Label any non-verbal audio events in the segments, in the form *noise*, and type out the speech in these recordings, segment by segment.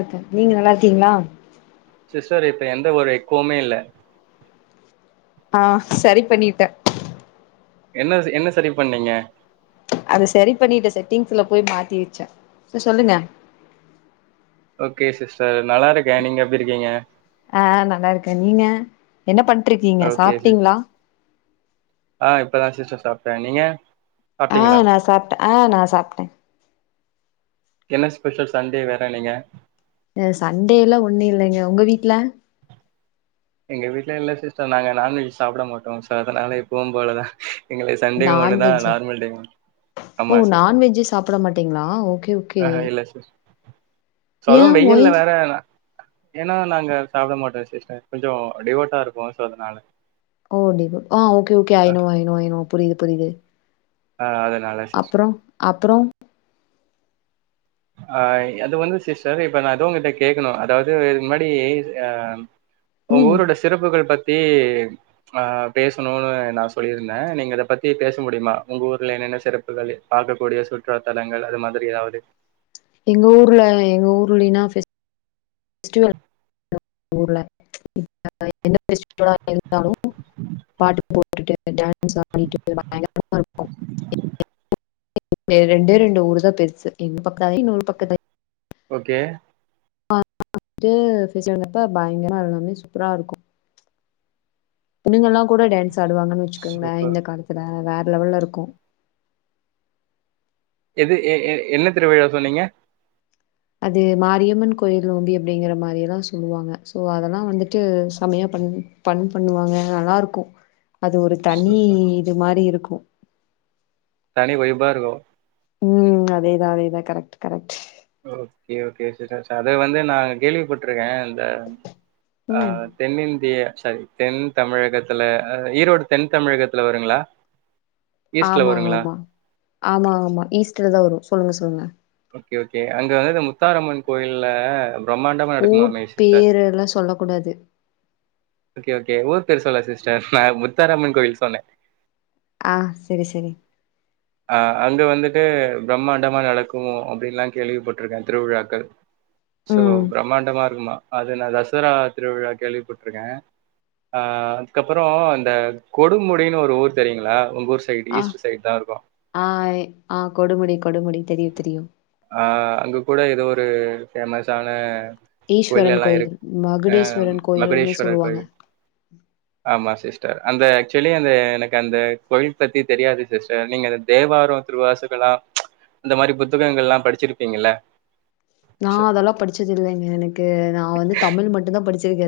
அக்க நீங்க நல்லா இருக்கீங்ளா சிஸ்டர் இப்ப எந்த ஒரு எக்கோமே இலல ஆ சரி பண்ணிட்டே என்ன வச்சி என்ன சரி பண்ணீங்க அது சரி பண்ணிட்டே செட்டிங்ஸ்ல போய் மாத்தி வச்சேன் சர் சொல்லுங்க ஓகே சிஸ்டர் நல்லா இருக்கே நீங்க எப்டி இருக்கீங்க ஆ நல்லா இருக்கேன் நீங்க என்ன பண்ட்ருக்கீங்க ஓகே சிஸ் சாப்பிட்டீங்களா ஆ இப்பதான் சிஸ்டர் சாப்ட்டேன் நீங்க ஆ சாப்ட்டீங்களா நான் சாப்டேன் ஆஹ் நான் சாப்டேன் என்ன ஸ்பெஷல் சண்டே வேற நீங்க அ சண்டேல ஒண்ணு இல்லைங்க உங்க வீட்ல எங்க வீட்ல இல்ல சிஸ்டர் நாங்க நாண்வெஜ் சாப்ட மாட்டோம் சோ அதனால எப்பவும் போலதான் எங்களுக்கு சண்டே ஒண்ணுதான் நான்வெஜ்ஜு நார்மல்டேவு ஆமா ஓ சிஸ்டர் நான்வெஜ்ஜே சாப்ட மாட்டீங்களா ஓகே ஓகே ஆஹா இல்ல சிஸ் சோ ஏ அதுவும் ஒய் வெயில் வேற ஏன்னா நாங்க சாப்ட மாட்டோம் சிஸ்டர் கொஞ்சோம் டிவோட்டா இருப்போம் சோ அதனால ஓ டிவோட் அ okay okay I ah know I know ஐனோ புரிது புரிது ஆ, அதனால சிஸ் அப்றோம் அப்றோம் ஆ அது வந்து சிஸ்டர் இப்ப நான் எது உங்கிட்ட கேக்கணும் அதாவது இதுக்கு முன்னாடி அ உங்க ம் ஊரோட சிறப்புகள் பத்தி ஆ பேசணும்னு நான் சொல்லியிருந்தேன் நீங்க அத பத்தி பேச முடியுமா உங்க ஊர்ல என்னென்ன சிறப்புகள் பார்க்கக்கூடிய சுற்றுலா தலங்கள் அது மாதிரி ஏதாவது எங்க ஊர்ல எங்க ஊர்லினா *unintelligible* ஓகே வந்துட்டு ஃபெஸ்டிவலப்ப பயங்கரமா எல்லாமே சூப்பரா இருக்கும் புல்லிங்கல்லாம் கூட டான்ஸ் ஆடுவாங்கன்னு வச்சுக்கோங்களேன் சூப்பர் இந்த காலத்துல வேற வேறலெவல்ல இருக்கும் எது எ எ என்ன திருவிழா சொன்னீங்க அது மாரியம்மன் கோயில் நோம்பி அப்டிங்கிற மாரி எல்லாம் சொல்லுவாங்க சோ அதெல்லாம் வந்துட்டு செமையா பண் ஃபண் பண்ணுவாங்க நல்லா இருக்கும் அது ஒரு தனி சூப்பர் இது மாரி இருக்கும் ஒரே வைபா இருக்கும் உம் அதேதான் அதே தான் correct correct okay okay sister ச அத வந்து நான் கேள்விப்பட்ருக்கேன் அ அ ம். தென்னிந்தியா செரி தென் தமிழகத்துல ஈரோடு தென் தமிழகத்துல வருங்களா ஈஸ்ட்ல ஆமா வருங்களா ஆமா ஆமா ஆமா ஈஸ்டர் தான் வரும் சொல்லுங்க சொல்லுங்க ஓகே ஒகே அங்க வந்து முத்தாரம்மன் கோயில்ல வ ஊர் பேர் எல்லாம் சொல்ல கூடாது ஓகே ஓகே ஊர் பேர் சொல்ல சிஸ்டர் நான் முத்தாரமன் கோவில்லா சொன்னேன் ஆஹ் சரி சரி அ அங்க வந்துட்டு பிரம்மாண்டமா நடக்கும் இருக்கு அப்டின்ல்லாம் கேள்விப்பட்டிருக்கேன் திருவிழாக்கு சோ ம் பிரமாண்டமா இருக்குமா அது நான் தசரா திருவிழா கேள்விப்பட்டிருக்கேன் அதுக்கப்புறம் அந்த கொடுமுடினு ஒரு ஊர் தெரியங்கள உங்கஊர் ஆஹ் ஆஹா இ ஆஹ் கொடுமுடி கொடுமுடி தெரியு தெரியு அ அங்க கூட ஏதோ ஒரு ஒரு பேமஸ் ஆான ஈஸ்வரன் கோயில் மகுடீஸ்வரன் கோயில்னு மகுடேஸ்வரர் கோயில். சொல்லுவாங்க ஆமா அந்த ஆக்சுவலி அந்த எனக்கு அந்த கோயில் பத்தி தெரியாது சிஸ்டர் நீங்க அந்த தேவாரம் திருவாசக்கல்லா இந்த மாரி புத்தகங்கள் எல்லாம் படுச்சிருப்பீங்கள நான அதெல்லாம் படிச்சது இல்லங்க எனக்கு நான் வந்து தமிழ் மட்டும்தான் படிச்ச *inaudible*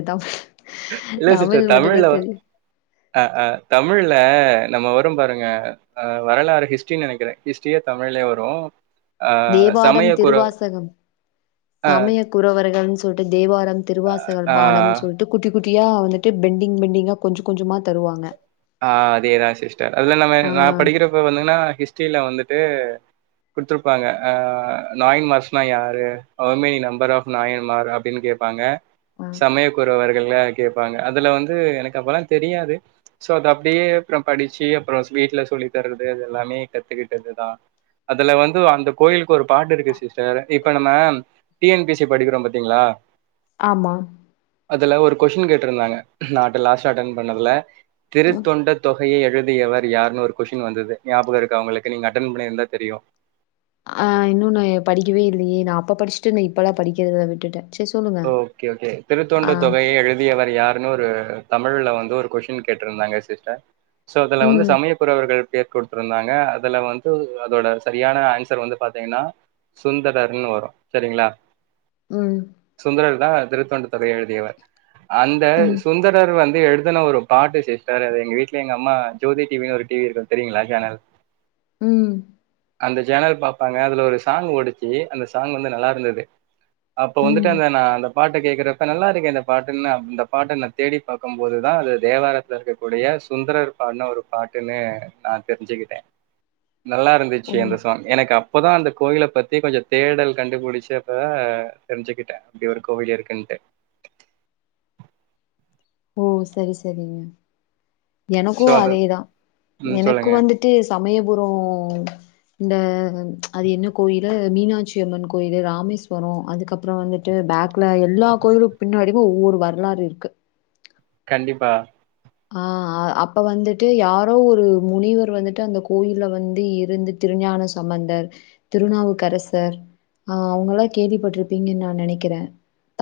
இல்ல சிஸ்டர் தமிழ்ல வ அஹ்ஹ் தமிழ்ல நம்ம வரும் பாருங்கஹ் வரலாறு ஹிஸ்ட்ரின்னு நினைக்கிறேன் ஹிஸ்டரியே தமிழ்லயே வரும் அ தேவாரம் சமயக்குற திருவாசகம் அ, சமய குறவர்கள்னு சொல்லிட்டு தேவாரம் திருவாசக ஆ, பாடம்னு சொல்லிட்டு குட்டி குட் குடியா வந்துட்டு பெண்டிங் பெண்டிங்கா கொஞ்சம் கொஞ்சமா தருவாங்ங ஆஹ் அதேதான் சிஸ்டர் அதுல நம்ம நான் படிக்கிறப்ப வந்துங்கன்னா ஹிஸ்ட்ரியில வந்து விட்டு கொடுத்துருப்பாங்க நாயன் மார்ஸ்னா யார் அவர்மேனி நம்பர் ஆஃப் நாயன் மார் அப்டின்னு கேட்பாங்க ஆ சமயக்குறவர் கில்லா கேட்பாங்க அதுல வந்து எனக்கு அப்பல்லாம் தெரியாது சோ அது அப்படியே அப்புறம் படிச்சு அப்புறம் ஸ்விட்ல சொல்லி தரறது அது எல்லாமே கத்துக்கிட்டது தான் அதுல வந்து அந்த கோயில் ஒரு பாட்டு இருக்கு சிஸ்டர் இப் இப்ப நம்ம டி என் பிசி படிக்கிறோம் பாத்தீங்களா ஆமா அதுல ஒரு கொஷ்டின் கேட்டு இருந்தாங்க நாட்டு லாஸ்ட் அட்டன்பண்ணதுல ம் திருத்தொண்ட தொ கதயை எழுதியவர் யாருன்னு ஒரு கொஷ்டின் வந்தது ஞாபகம் இருக்கு வுங்களுக்கு நீங்க அட்டன் பண்ணியிருந்தா தெரியும் ஆஹ் இன்னும்ன்னு எ படிக்கவே இல்லையே நான் அப்ப படிச்சுட்டு நான் இப்பல்லாம் படிக்கிறத விட்டுட்டேன் சரி சொல்லுங்க ஓகே ஓகே திருத்தொண்டு ஆ தொகையை எழுதியவர் யாருன்னு ஒரு தமிழ்ல வந்து ஒரு கொஷின் கேட்டிருந்தாங்க சிஸ்டர் சோ அதுல வந்து ம் சமயக்குறவர்கள் கே கொடுத்திருந்தாங்க அதுல வந்து அதோட செரியான ஆன்சர் வந்து பாத்தீங்கன்னா சுந்தரர்ன்னு வரும் சரிங்களா உம் சுந்தரர் தா திருத்தொண்ட தொகை எழுதியவர் அந்த ம் சுந்தரர் வந்து எழுதுன ஒரு பாட்டு சிஸ்டர் அது எங்க வீட்டுல எங்க அம்மா ஜோதி டிவின்னு ஒரு டிவி இருக்கு தெரியுங்களா சேனல் உம் அந்த சேனல் பார்பாங்க அதுல ஒரு சாங் ஓடிச்சி அந்த சாங் வந்து நல்லா இருந்தது அப்ப வந்து ம் *unintelligible* பாட்ட கேக்குறப்ப நல்லா இருக்கு இந்த பாட்டுன்னு இந்த பாட்டை ந தேடி பார்க்கும்போதுதா அது தேவாரத்துல இருக்கக்கூடிய சுந்தரர் பாடுனு ஒரு பாட்டுன்னு நான் தெரிஞ்சுக்கிட்டேன் நல்லா இருந்துச்சு ஓ அந்த சாங் எனக்கா இப்போதா அந்த கோயில பத்தி கொஞ்ச தேடல் கண்டுபிடிச்சு அப்ப தெரிஞ்சுக்கி அப்டி ஒரு கோவில் இருக்குன்ட்டு ஓ செரி செரிங்க எனக்கு சோ அது அதேதா ம் எனக்கு சொல்லுங்க வந்துட்டு சமயபுரோ இந்த அது என்ன கோயிலு மீனாட்சி அம்மன் கோயிலு ராமேஸ்வரம் அதுக்கப்புறம் வந்துட்டு பேக்ல எல்லா கோயிலு பின்னாடிமே ஒவ்வொரு வரலாறு இருக்கு கண்டிப்பா ஆஹ் அப்ப வந்துட்டு யாரோ ஒரு முனிவர் வந்துட்டு அந்த கோயில்ல வந்து இருந்து திருஞான சம்பந்தர் திருநாவுக்கரசர் ஆஹ் அவுங்கலா கேள்விப்பட்டிருப்பீங்கன்னு நான் நினைக்கிறேன்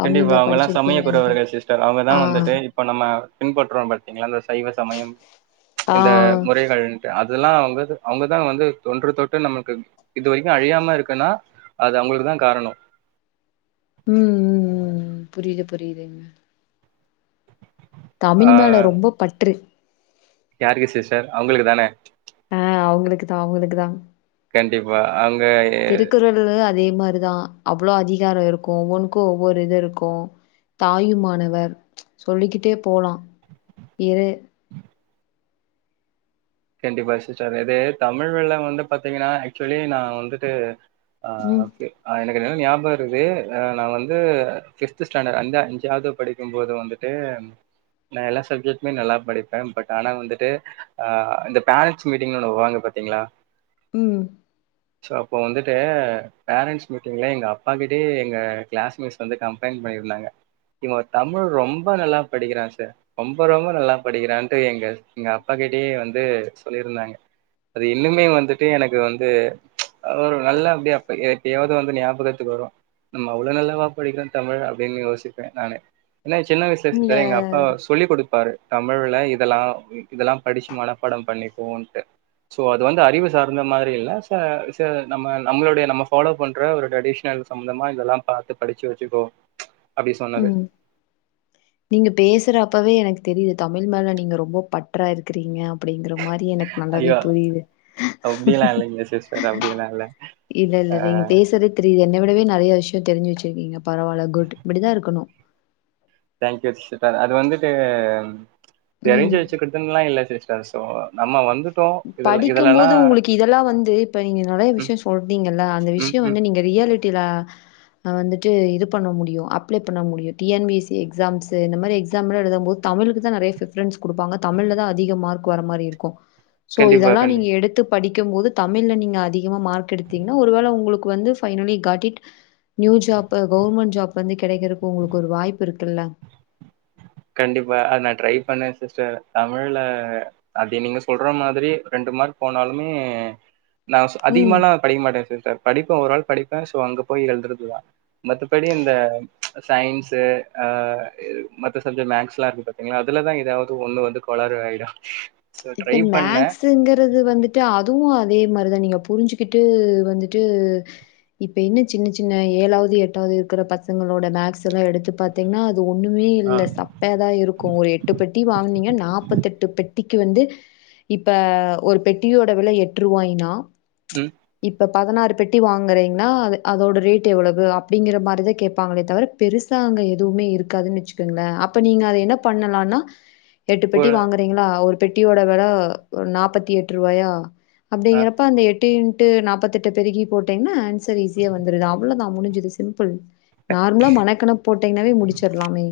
கண்டிப்பா அவங்கலா சமய குறவர்கள் சிஸ்டர் ஆ, அவங்கதான் வந்துட்டு இப்ப நம்ம பின்பற்றோம் பாத்தீங்களா சைவ சமயம் ஆ. இந்த முறைகள்ண்டு அ அதெல்லா அவுங்க அவுங்கதா வந்து தொன்று தொட்டு நம்மளுக்கு இது வரைக்கு அழியாம இருக்குன்னா அது அவங்களுக்குதா காரணம் உம் உம் உம் புரியுது புரியுதுங்க ஆ தமிழ் மேல ரொம்ப பற்று யாருக்கு சிஸ்டர் அவங்களுக்கு தானே ஆஹ் அவங்களுக்கு தான்-அவங்களுக்கு தான் கண்டிப்பா அங்க திருக்குறளு அதே மாரிதா அவ்ளோ அதிகாரம் இருக்கோ ஒவ்வொனுக்கோ ஒவ்வொரு இது இருக்கோ தாயுமானவர் சொல்லிக்கிட்டே போலா இரு கண்டிப்பா சிஸ்டர் இது தமிழ்ல வந்து பாத்தீங்கன்னா ஆக்சுவலி நா வந்துட்டு ஆஹ் ம், ஓகே அ எனக் ஞாபக இருகுது நா வந்து பிப்து ஸ்டாண்டர்ட் அஞ்-அஞ்சாவது படிக்கும்போது வந்துட்டு நா எல்லா சப்ஜெக்ட்டமே நல்லா படிப்பேன் பட் ஆனா வந்துட்டு இந்த பேரண்ட்ஸ் மீட்டிங்னு ஒண்ணு வருவாங்க பாத்தீங்களா உம் சோ அப்போ வந்துட்டு பேரண்ட்ஸ் மீட்டிங்ல எங்க அப்பா கிட்டயே எங்க கிளாஸ்மேட்ஸ் வந்து கம்ப்ளைண்ட் பண்ணிருந்தாங்க இவுங்க தமிழ் ரொம்ப நல்லா படிக்கிறா சார் ரொம்ப ரொம்ப நல்லா படிக்கிறான்ட்டு எங்க எங்க அப்பா கிட்டயே வந் து சொல்லியிருந்தாங்க அது இன்னுமே வந்துட்டு எனக்கு வந்து ஒரு நல்ல அப்டியே அ எப்டியாவது வந்து ஞாபகத்துக்கு வரும் நம்ம அவ்ளோ நல்லவா படிக்கிறோ தமிழ் அப்டின்னு யோசிப்பேன் நானு என்னா சின்ன வயசுல நீங்க சிஸ்டர் எங்க அப்பா சொல்லி கொடுப்பாரு தமிழ்ல இதெலா இதெலா படிச்சுமன பாடம் பண்ணிக்கோன்ட்டு சோ அது வந்து அறிவு சார்ந்த மாரில்ல ச-ச நம்ம நம்ளோடைய நம்ம ஃபாலோ பண்ற ஒரு டிரடிஷ்னல் சம்பந்தமா இதெலா பார்த்து படிச்சி வச்சுக்கோ அப்டி சொன்னது ம் நீங்க பேசுறப்பவே எனக்கு தெரியுது தமில் மேல நீங்க ரொம்ப பற்றா இருக்கிறீங்க அப்டிங்கற மாரி எனக்கு நல்லாவே ஐயோ புரியுது அப்டியெல்லா இல்லைங்க சிஸ்டர் அப்டியெல்லா இல்ல அ இல்ல-இல்ல நீங்க பேசறதே தெரியுது என்ன விடவே நறைய விஷயம் தெரிஞ்சு வச்சிருக்கீங்க பரவாயில்ல குட் இப்படித்தான் இருக்கணும். தேங்கியூ சிஸ்டர் அது வந்துட்டு. ம் தெரிஞ்சு வச்சுக்கடுதுனுலாம் இல்லலை டிஸ் ப்போ நம்ம வந்து. படிக்கும்போது உங்களுக்கு இதெல்லாம் வந்து இப்ப நீங்க நெறைய ம் விஷயம் சொல்டீங்கல்ல அந்த ம் விஷயம் ம் வந்து நீங்க ரியாலிட். ட்டிலா நான் வந்துட்டு இது பண்ண முடியும் அப்ளை பண்ண முடியும் T N P S C exams இந்த மாதிரி எக்ஸாம்லாம் எழுதும் போது தமிழுக்கு தான் நறைய பிரபெரன்ஸ் கொடுப்பாங்க தமிழ்லதான் அதிக மார்க் வர மாரி இருக்கும். சோ கண்டிப்பா இதெல்லாம் கண்டி நீங்க எடுத்துப். படிக்கும்போது தமிழ்ல நீங்க அதிகமா மார்க் எடுத்தீங்கன்னா ஒருவேள உங்களுக்கு வந்து finally காட்டிட் new job government job வந்து கிடைக்கறதுக்கு உங்களுக்கு ஒரு வாய்ப்பு இருக்கு இல்ல. கண்டிப்பா அ நான் ட்ரை பண்ண சிஸ்டர் தமிழ்ல அத நீங்க சொல்ற மாதிரி ரெண்டு மார்க் போனாலுமே. நான் ம் அதிகமலாம் படிக்க மாட்டேன் சிஸ்டர் படிப்ப ஒராள். படிப்பேன் சோ அங்க போய் எழுதுறதுதான் மத்தபடி இந்த சயின்ஸு ஆ இல் மேக்ஸ் எலாம் இருக்கு பாத்தீங்களா அதுலதான் ஏதாவது ஒண்ணு வந்து கொளரா ஆகிடும். ம்ச் இப்ப மேக்ஸ்ங்குறது வந்துட்டு அதுவும் அது. அதே மாதிரிதான் நீங்க புரிஞ்சுகிட்டு வந்துட்டு இப்ப என்ன சின்ன சின்ன ஏழாவது எட்டாவது இருக்கிற பசங்களோட மேக்ஸ் எல்லாம் எடுத்து பாத்தீங்கன்னா. ஒண்ணுமே ஆ இல்லைன சப்பயாதா இருக்கும் ஒரு எட்டு பெட்டி வாங்கினீங்க நாற்பத்து எட்டு பெட்டி. க்கு வந்து இப்ப ஒரு பெட்டியோட விலை எட்டுருவாயின்னா. உம். இப்ப பதினாறு பெட்டி வாங்குறீங்கன்னா அதோட ரேட் எவ்வளவு அப்படிங்கிற மாதிரிதான் கேட்பாங்களே தவிர பெருசா அங்க எதுவுமே இருக்காதுன்னு வச்சுக்கோங்களே அப்ப நீங்க அத என்ன பண்ணலாம்னா. எட்டு பெட்டி போல வாங்குறீங்களா ஒரு. பெட்டியோட வெல ஒரு நாற்பத்தி எட்டு ரூபாயா. ஆ அப்படிங்கறப்ப அந்த எட். எட்டு இன்டு நாற்பத்தெட்டு பெருக்கி போட்டீங்கன்னா ஆன்சர் ஈஸியா வந்துடுது அவ்வளோ தான் முடிஞ்சுது சிம்பிள். நார்மலா மணக்கணக் போட்டீங்கன்னாவே முடிச்சிடலாமே.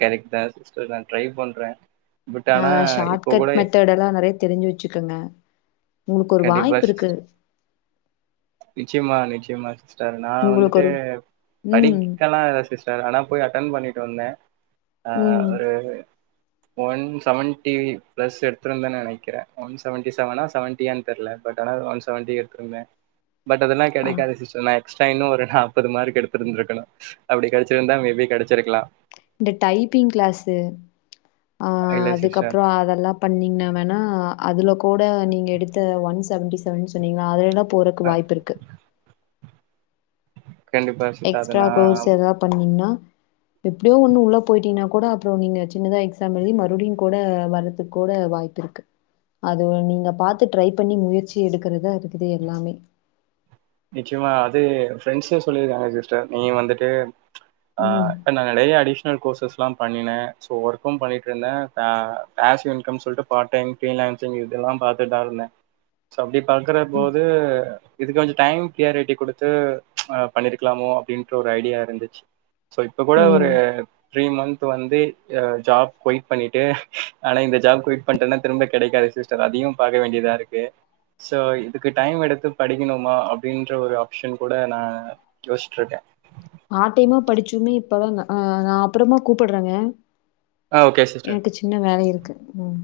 கரைட் தான் சிஸ்டர் நான் ட்ரைப் பண்ற. ஆஹ ஷார்ட் கட் மெத்தட் எல்லாம் நெறைய. தெரிஞ்சு வச்சுக்குங்க. உங்களுக்கு ஒரு கண்டிப்பா வாய்ப்பு சிஸ் இருக்கு. நிச்சயமா நிச்சயமா சிஸ்டர் நான் உங்களுக்கு வந்துட்டு ஒரு ம், படிக்கலாம் இல்ல சிஸ்டர் ஆனா போய் அட்டன் பண்ணிட்டு வந்தே ஆஹ ம். ஒரு. ஒன் செவன்ட்டி பிளஸ் எடுத்திருந்தேன் நான் நினைக்கிறேன் ஒன் செவன்டி செவனா செவன்ட்டியான்னு தெரியல பட் ஆனா ஒன் செவன்டி எடுத்திருந்தேன். பட் அதெல்லா ஆ கிடைக்காது சி்ஸ்டர் நா எப். எக்ஸ்டைனோ இன்னு நாப்பது மார்க் எடுத்துருந்துருக்கனும். அப்படி கிடைச்சிருந்தா மேபி கிடைச்சிருக்கலாம். இந்த டைப்பிங் கிளாஸ்சு. அஹ இல்ல சிஸ்டர் அதுக்கப்புறோ அதெல்லாம் பண்ணீங்கன்னா வேணா. அதில் கூட நீங்கள் எடுத்த ஒன் செவன்டி செவன் சொன்னீங்களா அதுல்லாம். போறக்கு வாய்ப்பு இருக்கு கண்டிப்பா சிஸ்டர் அது எக்ஸ்ட்ரா நா கோர்ஸ் எதா பண்ணீங்னா எப்படியோ ஒன்னு உள்ள போயிட்டீன்னா கூட அப்புற நீங்க சின்னதா எக்ஸாம் எழுதி மறுபடியும் கூட வர்றது கூட வாய்ப்பு இருக்கு அது நீங்க பார்த்து ட்ரை பண்ணி முயற்சி எடுக்கறதா இருக்குது எல்லாமே நிச்சயமா அது ஃப்ரெண்ட்ஸே சொல்லி இருக்காங்க சிஸ்டர் நீ வந்துட்டு ஆஹ் ம் இப்ப நாங்க நெறைய அடிஷ்னல் கோர்சஸ் பட்டம் தான் பண்ணினே சோ ஒர்க்கும் பண்ணிட்டு இருந்த ஆஸ் இன்கம் சொல்லிட்டு பார்ட் டைம் பினன்சிங் இதெல்லாம் பாத்துட்டு தா இருந்த சோ அப் பாக்கற ம் போது இது கொஞ்ச டைம் க்ளியாரிட்டி கொடுத்துப் பண்ணிருக்கலாமோ அப்படின்ற ஒரு ஐடியா இருந்துச்சு சோ இப்ப கூட ஒரு ம் த்ரி மன்த் வந்து ஆ ஜாப் கொயிட் பண்ணிட்டு ஆனா இந்த ஜாப் கொயிட் பண்ட்டேன்னா திரும்ப கிடைக்காது சிஸ்டர் அதையும் பாக்க வேண்டியதா இருக்கு ஸோ இதுக்கு டைம் எடுத்து படிக்கணு மா அப்டின்ற ஒரு ஆப்ஷன் கூட நா யோசிட்டு இருக்கே பார்ட் டைமா படிச்சுமே இப்பதான் நா ஆஹ் நா அப்புறமா கூப்டுறேங்க ஆ ஓகே சிஸ்டர் எனக்கு சின்ன வேல இருக்கு ம்